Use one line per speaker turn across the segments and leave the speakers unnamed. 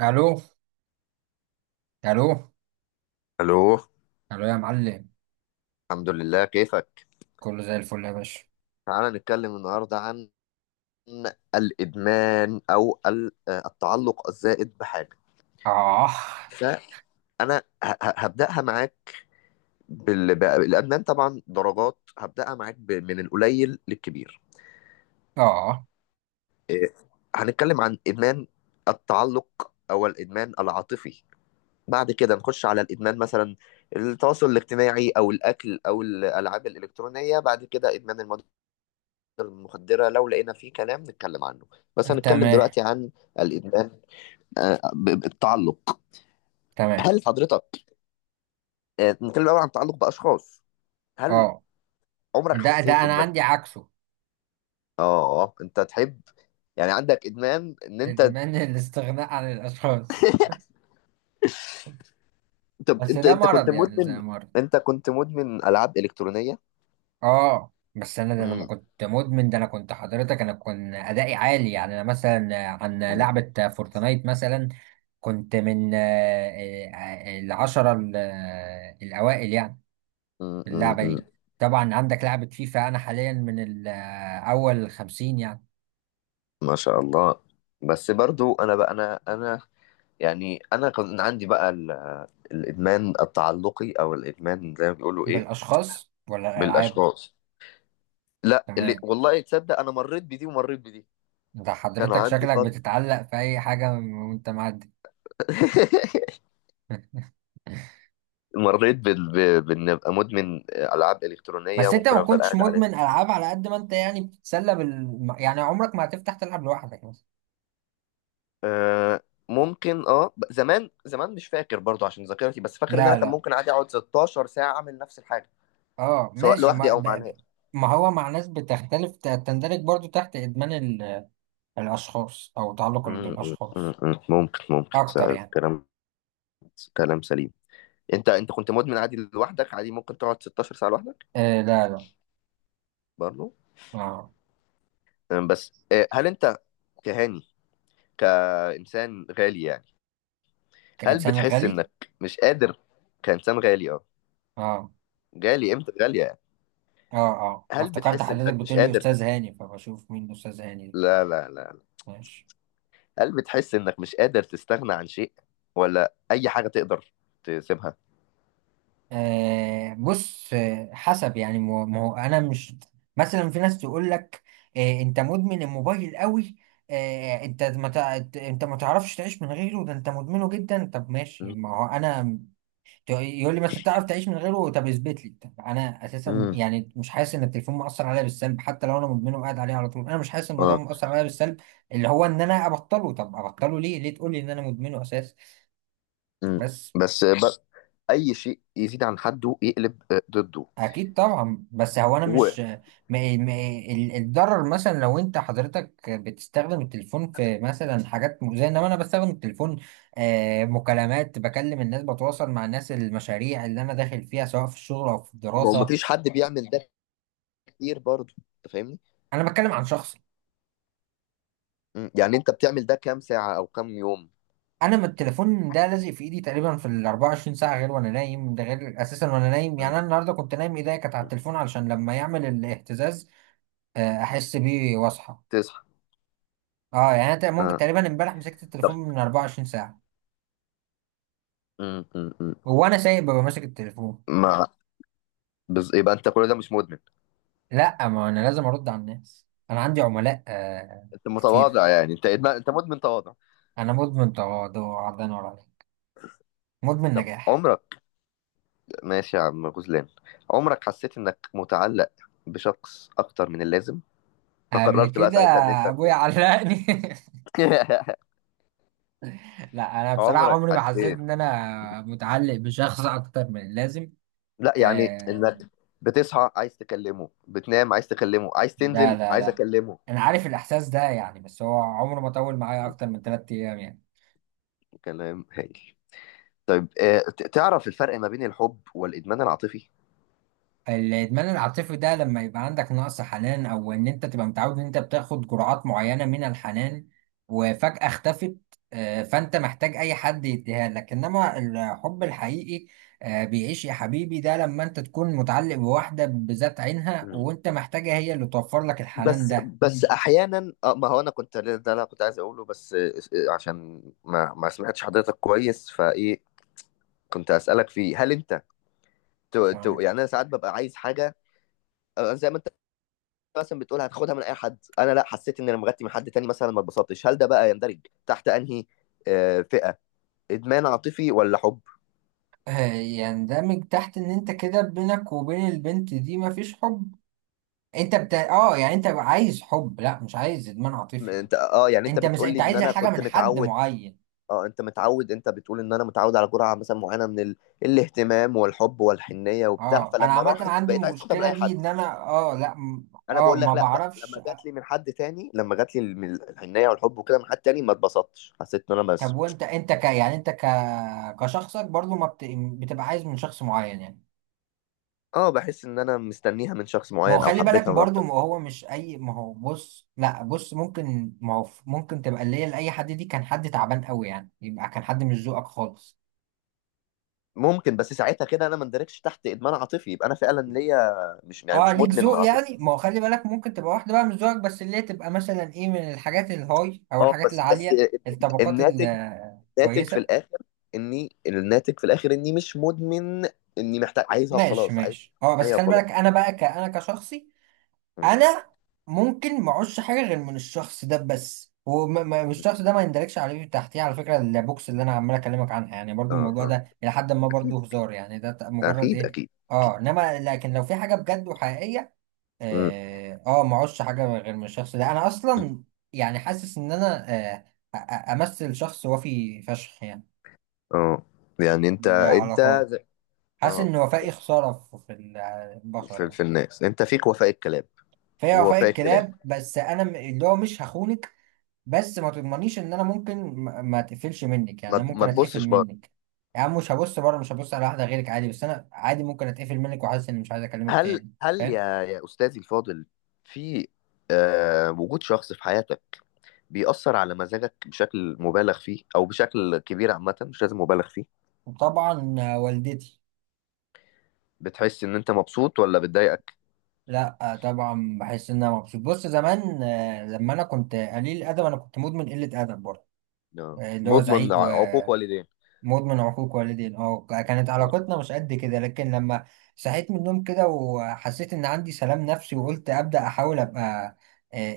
الو. الو.
الو.
الو يا معلم.
الحمد لله، كيفك؟
كله زي الفل يا باشا.
تعال نتكلم النهارده عن الادمان او التعلق الزائد بحاجه.
اه.
فانا هبداها معاك الادمان طبعا درجات، هبداها معاك من القليل للكبير.
اه.
إيه، هنتكلم عن ادمان التعلق او الادمان العاطفي، بعد كده نخش على الادمان مثلا التواصل الاجتماعي او الاكل او الالعاب الالكترونيه، بعد كده ادمان المواد المخدرة لو لقينا فيه كلام نتكلم عنه. بس هنتكلم
تمام.
دلوقتي عن الإدمان، التعلق.
تمام.
هل حضرتك آه، نتكلم الأول عن التعلق بأشخاص. هل
اه،
عمرك
ده
حسيت
انا عندي
إنك
عكسه.
أنت تحب؟ يعني عندك إدمان إن أنت؟
ادمان الاستغناء عن الاشخاص،
أنت
بس
أنت,
ده
انت كنت
مرض، يعني زي
مدمن؟
مرض.
أنت كنت مدمن ألعاب إلكترونية؟
اه، بس انا ده انا ما
مم.
كنت مدمن، ده انا كنت حضرتك، انا كنت ادائي عالي، يعني انا مثلا عن
مم.
لعبة فورتنايت مثلا كنت من آه، العشرة الاوائل يعني.
مم. مم.
اللعبة
مم.
دي طبعا عندك لعبة فيفا، أنا حاليا من أول خمسين يعني.
ما شاء الله. بس برضو أنا بقى أنا يعني أنا كان عندي بقى الإدمان التعلقي أو الإدمان زي ما بيقولوا إيه.
بالأشخاص ولا الألعاب؟
بالاشخاص. لا اللي
تمام.
والله تصدق انا مريت بدي ومريت بدي.
أنت
كان
حضرتك
عندي
شكلك
فتره
بتتعلق في أي حاجة وأنت معدي.
مريت بان ابقى مدمن العاب الكترونيه،
بس أنت
ممكن
ما
افضل
كنتش
قاعد عليها.
مدمن ألعاب، على قد ما أنت يعني بتتسلى بال، يعني عمرك ما هتفتح تلعب لوحدك مثلا.
أه. ممكن اه زمان زمان مش فاكر برضو عشان ذاكرتي، بس فاكر ان
لا،
انا كان
لا.
ممكن عادي اقعد 16 ساعه اعمل نفس الحاجه،
أه
سواء
ماشي
لوحدي
ما ب...
او مع
ب-
ناس.
ما هو مع ناس بتختلف، تندرج برضو تحت إدمان الأشخاص أو تعلق
م-
بالأشخاص
م. ممكن،
أكتر يعني.
كلام، كلام سليم. انت كنت مدمن عادي لوحدك؟ عادي ممكن تقعد 16 ساعه لوحدك
آه لا، لا.
برضو؟
أه.
بس هل انت كهاني كإنسان غالي يعني؟ هل
كإنسان
بتحس
غني.
إنك مش قادر كإنسان غالي
اه،
غالي قيمته غالية يعني؟
اه، اه أنا
هل
افتكرت
بتحس
حضرتك
إنك مش
بتقول لي
قادر
استاذ هاني، فبشوف مين استاذ هاني ده.
لا لا لا،
ماشي.
هل بتحس إنك مش قادر تستغنى عن شيء ولا أي حاجة تقدر تسيبها؟
آه بص، حسب يعني، ما هو انا مش. مثلا في ناس تقول لك آه انت مدمن الموبايل قوي، آه انت ما تعرفش تعيش من غيره، ده انت مدمنه جدا. طب ماشي،
مم.
ما هو انا يقول لي بس انت تعرف تعيش من غيره، طب اثبت لي. طب انا اساسا
مم.
يعني مش حاسس ان التليفون مؤثر عليا بالسلب، حتى لو انا مدمنه وقاعد عليه على طول، انا مش حاسس ان الموضوع
اه.
مؤثر عليا بالسلب، اللي هو ان انا ابطله. طب ابطله ليه؟ ليه تقول لي ان انا مدمنه اساسا؟
مم.
بس.
بس ب... أي شيء يزيد عن حده يقلب ضده.
اكيد طبعا، بس هو انا
وما
مش. ما الضرر مثلا لو انت حضرتك بتستخدم التليفون في مثلا حاجات مؤذيه، انما انا بستخدم التليفون مكالمات، بكلم الناس، بتواصل مع الناس، المشاريع اللي انا داخل فيها سواء في الشغل او في الدراسه.
فيش حد بيعمل ده كتير برضه، أنت فاهمني؟
انا بتكلم عن شخص.
مم. يعني أنت بتعمل ده كام ساعة أو كام يوم؟
انا ما التليفون ده لازق في ايدي تقريبا في ال 24 ساعه، غير وانا نايم. ده غير اساسا وانا نايم، يعني
مم.
انا النهارده كنت نايم ايديا كانت على التليفون، علشان لما يعمل الاهتزاز احس بيه واصحى.
تصحى.
اه يعني ممكن
اه.
تقريبا امبارح مسكت
طب
التليفون من 24 ساعه،
م.
وانا سايق ببقى ماسك التليفون.
ما بز... يبقى انت كل ده مش مدمن؟
لا، ما انا لازم ارد على الناس، انا عندي عملاء آه.
انت
كتير.
متواضع يعني، انت مدمن تواضع.
انا مدمن تواضع، عرضان ولا عليك؟ مدمن
طب
نجاح.
عمرك، ماشي يا عم غزلان، عمرك حسيت انك متعلق بشخص اكتر من اللازم،
قبل
فقررت بقى
كده
ساعتها ان انت؟
ابويا علقني. لا انا بصراحه
عمرك
عمري ما حسيت
حسيت،
ان انا متعلق بشخص اكتر من اللازم.
لا يعني، انك
آه.
بتصحى عايز تكلمه، بتنام عايز تكلمه، عايز
لا،
تنزل
لا،
عايز
لا.
اكلمه؟
انا عارف الاحساس ده يعني، بس هو عمره ما طول معايا
م.
اكتر من 3 ايام يعني.
كلام هايل. طيب تعرف الفرق ما بين الحب والادمان العاطفي؟
الادمان العاطفي ده لما يبقى عندك نقص حنان، او ان انت تبقى متعود ان انت بتاخد جرعات معينه من الحنان وفجاه اختفت، آه فانت محتاج اي حد يديها لك. انما الحب الحقيقي بيعيش يا حبيبي، ده لما انت تكون متعلق بواحدة بذات عينها وانت محتاجة هي اللي توفر لك الحنان
بس
ده.
بس احيانا، ما هو انا كنت، ده اللي انا كنت عايز اقوله، بس آه، آه، عشان ما ما سمعتش حضرتك كويس فايه كنت اسالك فيه. هل انت يعني
تمام.
انا ساعات ببقى عايز حاجه، زي ما انت مثلا بتقول هتاخدها من اي حد. انا لا، حسيت ان انا مغطي من حد تاني، مثلا ما اتبسطتش. هل ده بقى يندرج تحت انهي فئه، ادمان عاطفي ولا حب؟
يندمج تحت ان انت كده بينك وبين البنت دي مفيش حب، اه يعني انت عايز حب، لا مش عايز ادمان عاطفي.
انت اه يعني انت
انت مش
بتقول لي
انت
ان
عايز
انا
الحاجه
كنت
من حد
متعود.
معين.
اه انت متعود، انت بتقول ان انا متعود على جرعه مثلا معينه من الاهتمام والحب والحنيه وبتاع،
اه انا
فلما
عامه
راحت
عندي
بقيت عايز تاخدها من
المشكله
اي
دي،
حد.
ان انا اه لا م-
انا
اه
بقول
ما
لك لا بقى،
بعرفش.
لما جات لي من حد تاني، لما جات لي من الحنيه والحب وكده من حد تاني ما اتبسطتش، حسيت ان انا
طب
بس،
وانت انت ك يعني انت ك كشخصك برضو ما بت... بتبقى عايز من شخص معين يعني.
اه، بحس ان انا مستنيها من شخص
ما هو
معين او
خلي بالك
حبيتها من
برضو،
اكتر.
ما هو مش اي، ما هو بص، لا بص، ممكن، ما هو ممكن تبقى اللي هي لاي حد، دي كان حد تعبان قوي يعني، يبقى كان حد مش ذوقك خالص.
ممكن، بس ساعتها كده انا ما اندركش تحت ادمان عاطفي، يبقى انا فعلا ليا، مش يعني،
اه
مش
ليك
مدمن اه
ذوق
عاطفي.
يعني. ما هو خلي بالك ممكن تبقى واحده بقى مش ذوقك، بس اللي هي تبقى مثلا ايه، من الحاجات الهاي او
اه
الحاجات
بس بس،
العاليه، الطبقات
الناتج، ناتج في
الكويسه.
الاخر اني، الناتج في الاخر اني مش مدمن، اني محتاج، عايزها
ماشي،
وخلاص، عايز
ماشي. اه بس
حنيه
خلي
وخلاص.
بالك، انا بقى انا كشخصي
مم.
انا ممكن ما اعوزش حاجه غير من الشخص ده بس، والشخص ده ما يندركش عليه تحتيه. على فكره البوكس اللي انا عمال اكلمك عنها يعني برضو،
اه،
الموضوع
اه،
ده الى حد ما برضو هزار يعني، مجرد
اكيد،
ايه.
اكيد، اكيد.
اه انما لكن لو في حاجه بجد وحقيقيه،
مم.
اه ما اعوزش حاجه غير من الشخص ده، انا اصلا يعني حاسس ان انا امثل شخص وفي فشخ يعني.
اه يعني انت
العلاقات،
زي،
حاسس
اه
ان وفائي خساره في البشر
في،
يعني.
في الناس انت فيك وفاء الكلام،
فهي وفاء
ووفاء الكلام.
الكلاب، بس اللي هو مش هخونك، بس ما تضمنيش ان انا ممكن ما اتقفلش منك، يعني انا ممكن
ما
اتقفل
تبصش بره.
منك. يا عم مش هبص بره، مش هبص على واحده غيرك عادي، بس انا عادي ممكن اتقفل منك وحاسس اني مش عايز اكلمك
هل
تاني.
هل
فاهم.
يا يا استاذي الفاضل، في آه وجود شخص في حياتك بيأثر على مزاجك بشكل مبالغ فيه او بشكل كبير، عامة مش لازم مبالغ فيه،
وطبعا والدتي.
بتحس ان انت مبسوط ولا بتضايقك؟
لا طبعا بحس ان انا مبسوط. بص زمان لما انا كنت قليل الادب، انا كنت مدمن قله ادب برضه،
آه.
اللي هو
مضمن
زعيق.
عقوق والدين.
مدمن عقوق والدين، اه كانت
آه.
علاقتنا مش قد كده. لكن لما صحيت من النوم كده وحسيت ان عندي سلام نفسي وقلت ابدا احاول ابقى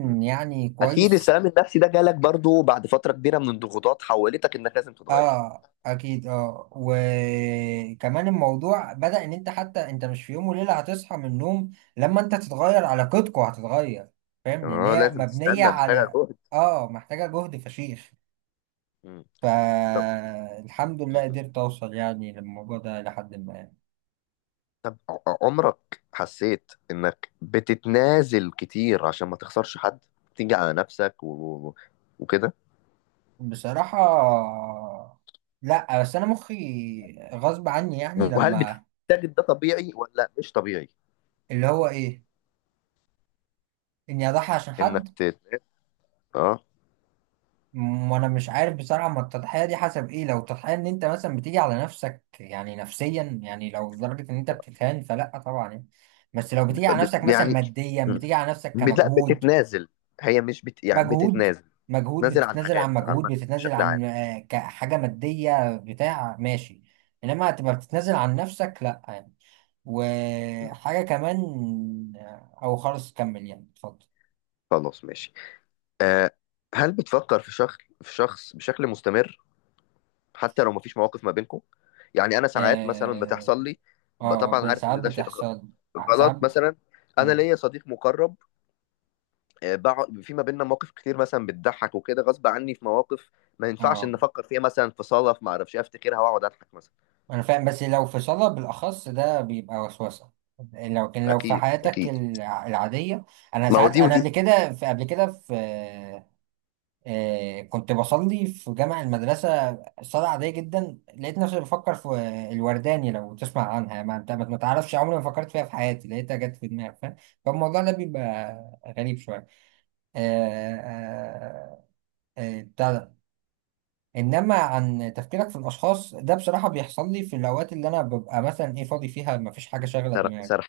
م.
يعني
اكيد
كويس.
السلام النفسي ده جالك برضو بعد فتره كبيره من الضغوطات حولتك انك لازم تتغير.
اه اكيد، اه وكمان الموضوع بدا ان انت حتى انت مش في يوم وليله هتصحى من النوم، لما انت تتغير علاقتكوا هتتغير، فاهم، لان
اه
هي
لازم
مبنيه
تستنى، محتاجه
على.
جهد.
اه محتاجه جهد فشيخ.
م. طب.
فالحمد لله
م.
قدرت اوصل يعني للموضوع ده لحد ما.
طب عمرك حسيت انك بتتنازل كتير عشان ما تخسرش حد، تيجي على نفسك و- وكده؟
بصراحة لا، بس انا مخي غصب عني يعني
وهل
لما.
بتجد ده طبيعي ولا مش طبيعي؟
اللي هو ايه، اني اضحي عشان
انك
حد.
اه.
وانا مش عارف بصراحة، ما التضحية دي حسب ايه، لو تضحية ان انت مثلا بتيجي على نفسك يعني نفسيا، يعني لو لدرجة ان انت بتتهان فلا طبعا يعني، بس لو بتيجي على نفسك مثلا
يعني.
ماديا، بتيجي على نفسك
م. لا
كمجهود.
بتتنازل، هي مش بت، يعني
مجهود،
بتتنازل،
مجهود،
نازل عن
بتتنازل عن
حاجات
مجهود،
عامة
بتتنازل
بشكل عام.
عن كحاجة مادية بتاع، ماشي، انما هتبقى بتتنازل عن نفسك، لا يعني.
م.
وحاجة كمان أو خلاص كمل يعني، اتفضل.
خلاص ماشي. آه، هل بتفكر في شخص، في شخص بشكل مستمر، حتى لو مفيش مواقف ما بينكم؟ يعني انا ساعات مثلا
آه.
بتحصل لي،
آه
طبعا عارف
ساعات
ان ده شيء
بتحصل. ساعات.
غلط مثلا، انا
مم،
ليا صديق مقرب، آه، بقعد في ما بيننا مواقف كتير مثلا بتضحك وكده، غصب عني في مواقف ما ينفعش ان
آه
افكر فيها، مثلا في صدف ما اعرفش إيه، افتكرها واقعد اضحك مثلا.
أنا فاهم، بس لو في صلاة بالأخص ده بيبقى وسوسة، لو كان لو في
اكيد
حياتك
اكيد.
العادية. أنا
ما هو
ساعات،
دي
أنا قبل
ودي.
كده، في قبل كده في كنت بصلي في جامع المدرسة، صلاة عادية جدا، لقيت نفسي بفكر في الورداني. لو تسمع عنها، ما انت ما تعرفش، عمري ما فكرت فيها في حياتي، لقيتها جت في دماغي، فاهم. فالموضوع ده بيبقى غريب شوية، آه، آه، بتاع ده. انما عن تفكيرك في الاشخاص ده، بصراحة بيحصل لي في الاوقات اللي انا ببقى مثلا ايه فاضي فيها، ما فيش حاجة شاغلة دماغي،
سر-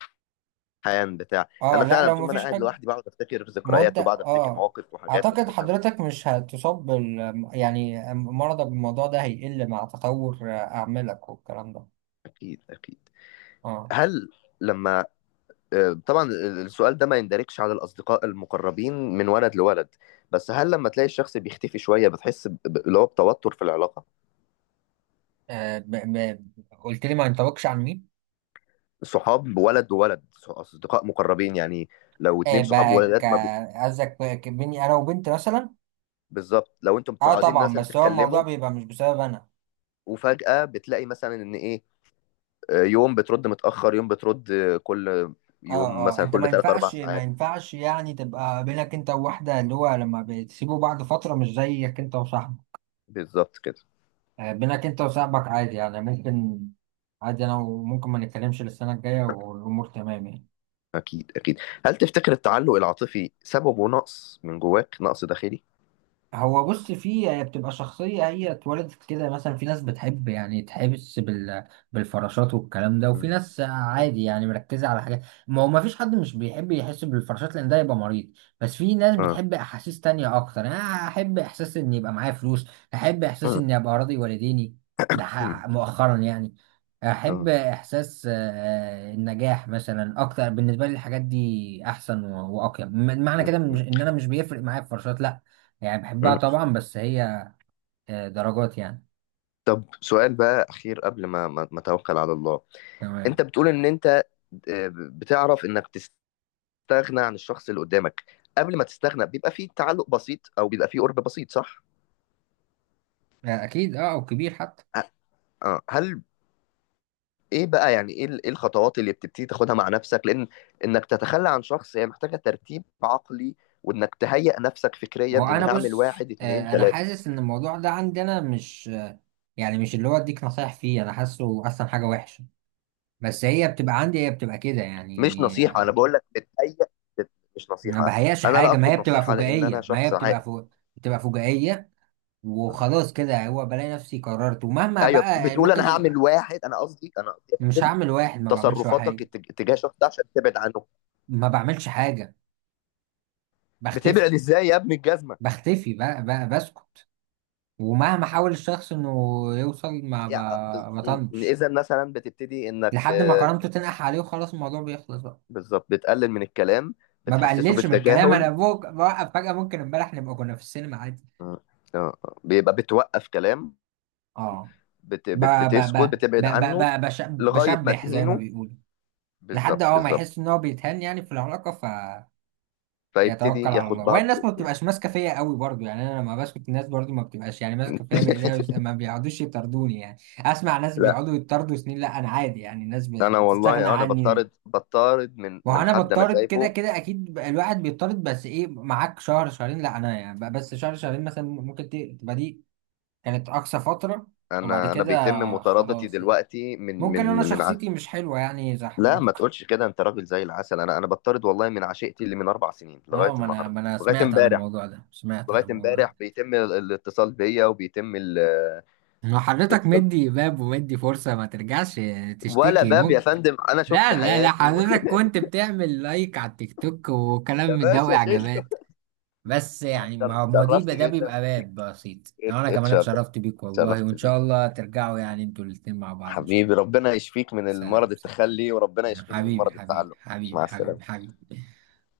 حيان بتاع،
اه
انا
لا
فعلا
لو
طول
ما
ما انا
فيش
قاعد
حاجة.
لوحدي بقعد افتكر
ما هو انت
ذكريات وبقعد افتكر
اه
مواقف وحاجات
اعتقد
مضحكه.
حضرتك مش هتصاب بال، يعني مرضك بالموضوع ده هيقل مع تطور اعمالك والكلام ده.
اكيد اكيد.
اه.
هل لما، آه، طبعا السؤال ده ما يندرجش على الاصدقاء المقربين من ولد لولد، بس هل لما تلاقي الشخص بيختفي شويه بتحس اللي هو بتوتر في العلاقه؟
آه، ب... ب... قلت لي ما ينطبقش عن مين؟
صحاب ولد وولد، اصدقاء مقربين يعني، لو
آه
اتنين صحاب
بقى ك...
ولدات ما بي...
قصدك بقى بيني انا وبنت مثلا.
بالظبط. لو انتم
اه
متعودين
طبعا،
مثلا
بس هو الموضوع
تتكلموا،
بيبقى مش بسبب انا.
وفجاه بتلاقي مثلا ان ايه، يوم بترد متأخر، يوم بترد كل يوم
اه، اه
مثلا
انت ما
كل 3 4
ينفعش، ما
ساعات.
ينفعش يعني تبقى بينك انت وواحدة، اللي هو لما بتسيبوا بعض فترة مش زيك انت وصاحبك،
بالظبط كده.
بينك انت وصاحبك عادي يعني ممكن، عادي انا وممكن ما نتكلمش للسنة الجاية والامور تمام يعني.
اكيد اكيد. هل تفتكر التعلق العاطفي سببه نقص من جواك، نقص داخلي؟
هو بص، في هي بتبقى شخصية، هي اتولدت كده، مثلا في ناس بتحب يعني تحبس بالفراشات والكلام ده، وفي
مم.
ناس عادي يعني مركزة على حاجات. ما هو ما فيش حد مش بيحب يحس بالفراشات، لأن ده يبقى مريض، بس في ناس
اه.
بتحب أحاسيس تانية أكتر، يعني أنا أحب إحساس إن يبقى معايا فلوس، أحب إحساس
مم.
إني أبقى راضي والديني.
مم.
مؤخرا يعني. أحب
اه.
إحساس النجاح مثلا أكتر، بالنسبة لي الحاجات دي أحسن وأقيم معنى
مم.
كده.
مم.
إن أنا مش بيفرق معايا الفراشات لا، يعني بحبها
مم.
طبعا، بس هي درجات يعني.
طب سؤال بقى اخير قبل ما اتوكل على الله.
تمام.
انت بتقول ان انت، آه، بتعرف انك تستغنى عن الشخص اللي قدامك. قبل ما تستغنى بيبقى فيه تعلق بسيط او بيبقى فيه قرب بسيط، صح؟
اكيد، اه او كبير حتى.
ه- اه هل ايه بقى، يعني ايه إيه الخطوات اللي بتبتدي تاخدها مع نفسك؟ لان انك تتخلى عن شخص هي محتاجة ترتيب عقلي، وانك تهيئ نفسك فكريا
ما هو انا
اني هعمل
بص،
واحد اتنين
انا
تلاتة.
حاسس ان الموضوع ده عندي انا مش يعني مش اللي هو اديك نصايح فيه، انا حاسه اصلا حاجه وحشه، بس هي بتبقى عندي، هي بتبقى كده
مش
يعني
نصيحة، انا بقول لك بتهيئ، مش
ما
نصيحة،
بهياش
انا لا
حاجه، ما
اطلب
هي بتبقى
نصيحة لان انا
فجائيه، ما هي
شخص
بتبقى
عاقل.
فوق، بتبقى فجائيه وخلاص كده، هو بلاقي نفسي قررت، ومهما
ايوه،
بقى يعني
بتقول
ممكن
انا هعمل
يبقى.
واحد، انا قصدي انا قصدي يا
مش
فندم،
هعمل واحد، ما بعملش
تصرفاتك
واحد،
اتجاه الشخص ده عشان تبعد عنه.
ما بعملش حاجه.
بتبعد
بختفي.
ازاي يا ابن الجزمة؟
بختفي بقى، بقى بسكت، ومهما حاول الشخص انه يوصل ما
يعني،
ب- بطنش،
اذا مثلا بتبتدي انك
لحد ما كرامته تنقح عليه وخلاص الموضوع بيخلص بقى.
بالظبط، بتقلل من الكلام،
ما
بتحسسه
بقللش من الكلام،
بالتجاهل.
بوقف فجأة، ممكن امبارح نبقى كنا في السينما عادي.
مم. آه. بيبقى بتوقف كلام.
اه. ب ب ب
بتسكت، بتبعد عنه، لغاية ما
بشبح زي ما
تهينه،
بيقولوا، لحد
بالظبط
اه ما
بالظبط،
يحس ان هو بيتهان يعني في العلاقة، فيتوكل
فيبتدي
على
ياخد
الله. وهي
بعضه
الناس ما بتبقاش
ويمشي.
ماسكة فيا قوي برضو يعني، انا لما بسكت الناس برضو ما بتبقاش يعني ماسكة فيا بايديها، ما بيقعدوش يطردوني، يعني اسمع ناس
لا
بيقعدوا يطردوا سنين، لا انا عادي يعني الناس
انا
بتستغنى
والله انا
عني.
بطارد، بطارد
ما هو
من
انا
حد انا
بضطرد كده
سايبه.
كده اكيد، الواحد بيضطرد، بس ايه معاك شهر، شهرين لا، انا يعني بس شهر شهرين مثلا، ممكن تبقى دي كانت اقصى فترة، وبعد
انا
كده
بيتم مطاردتي
خلاص يعني.
دلوقتي
ممكن انا شخصيتي مش حلوة يعني زي
لا ما
حضرتك.
تقولش كده، انت راجل زي العسل. انا بطارد والله من عشيقتي، اللي من اربع سنين لغايه
اه، ما انا،
النهارده
ما انا
لغايه
سمعت عن
امبارح،
الموضوع ده، سمعت عن
لغايه
الموضوع ده.
امبارح بيتم الاتصال بيا وبيتم
ما حضرتك
الاتصال،
مدي باب، ومدي فرصة ما ترجعش
ولا
تشتكي،
باب يا
ممكن.
فندم، انا شفت
لا لا لا،
حياتي.
حضرتك كنت بتعمل لايك على التيك توك وكلام
يا
من ده
باشا شيله.
واعجابات، بس
انا
يعني ما، ما دي،
تشرفت
ده
جدا
بيبقى
بيك.
باب بسيط. انا كمان
اتشرف،
اتشرفت بيك والله،
تشرفت
وان شاء
بيك
الله ترجعوا يعني انتوا الاتنين مع بعض ان شاء الله.
حبيبي. ربنا يشفيك من المرض
سلام، سلام.
التخلي، وربنا يشفيني من
حبيبي،
مرض
حبيبي،
التعلق. مع
حبيبي،
السلامة.
حبيبي، حبيبي.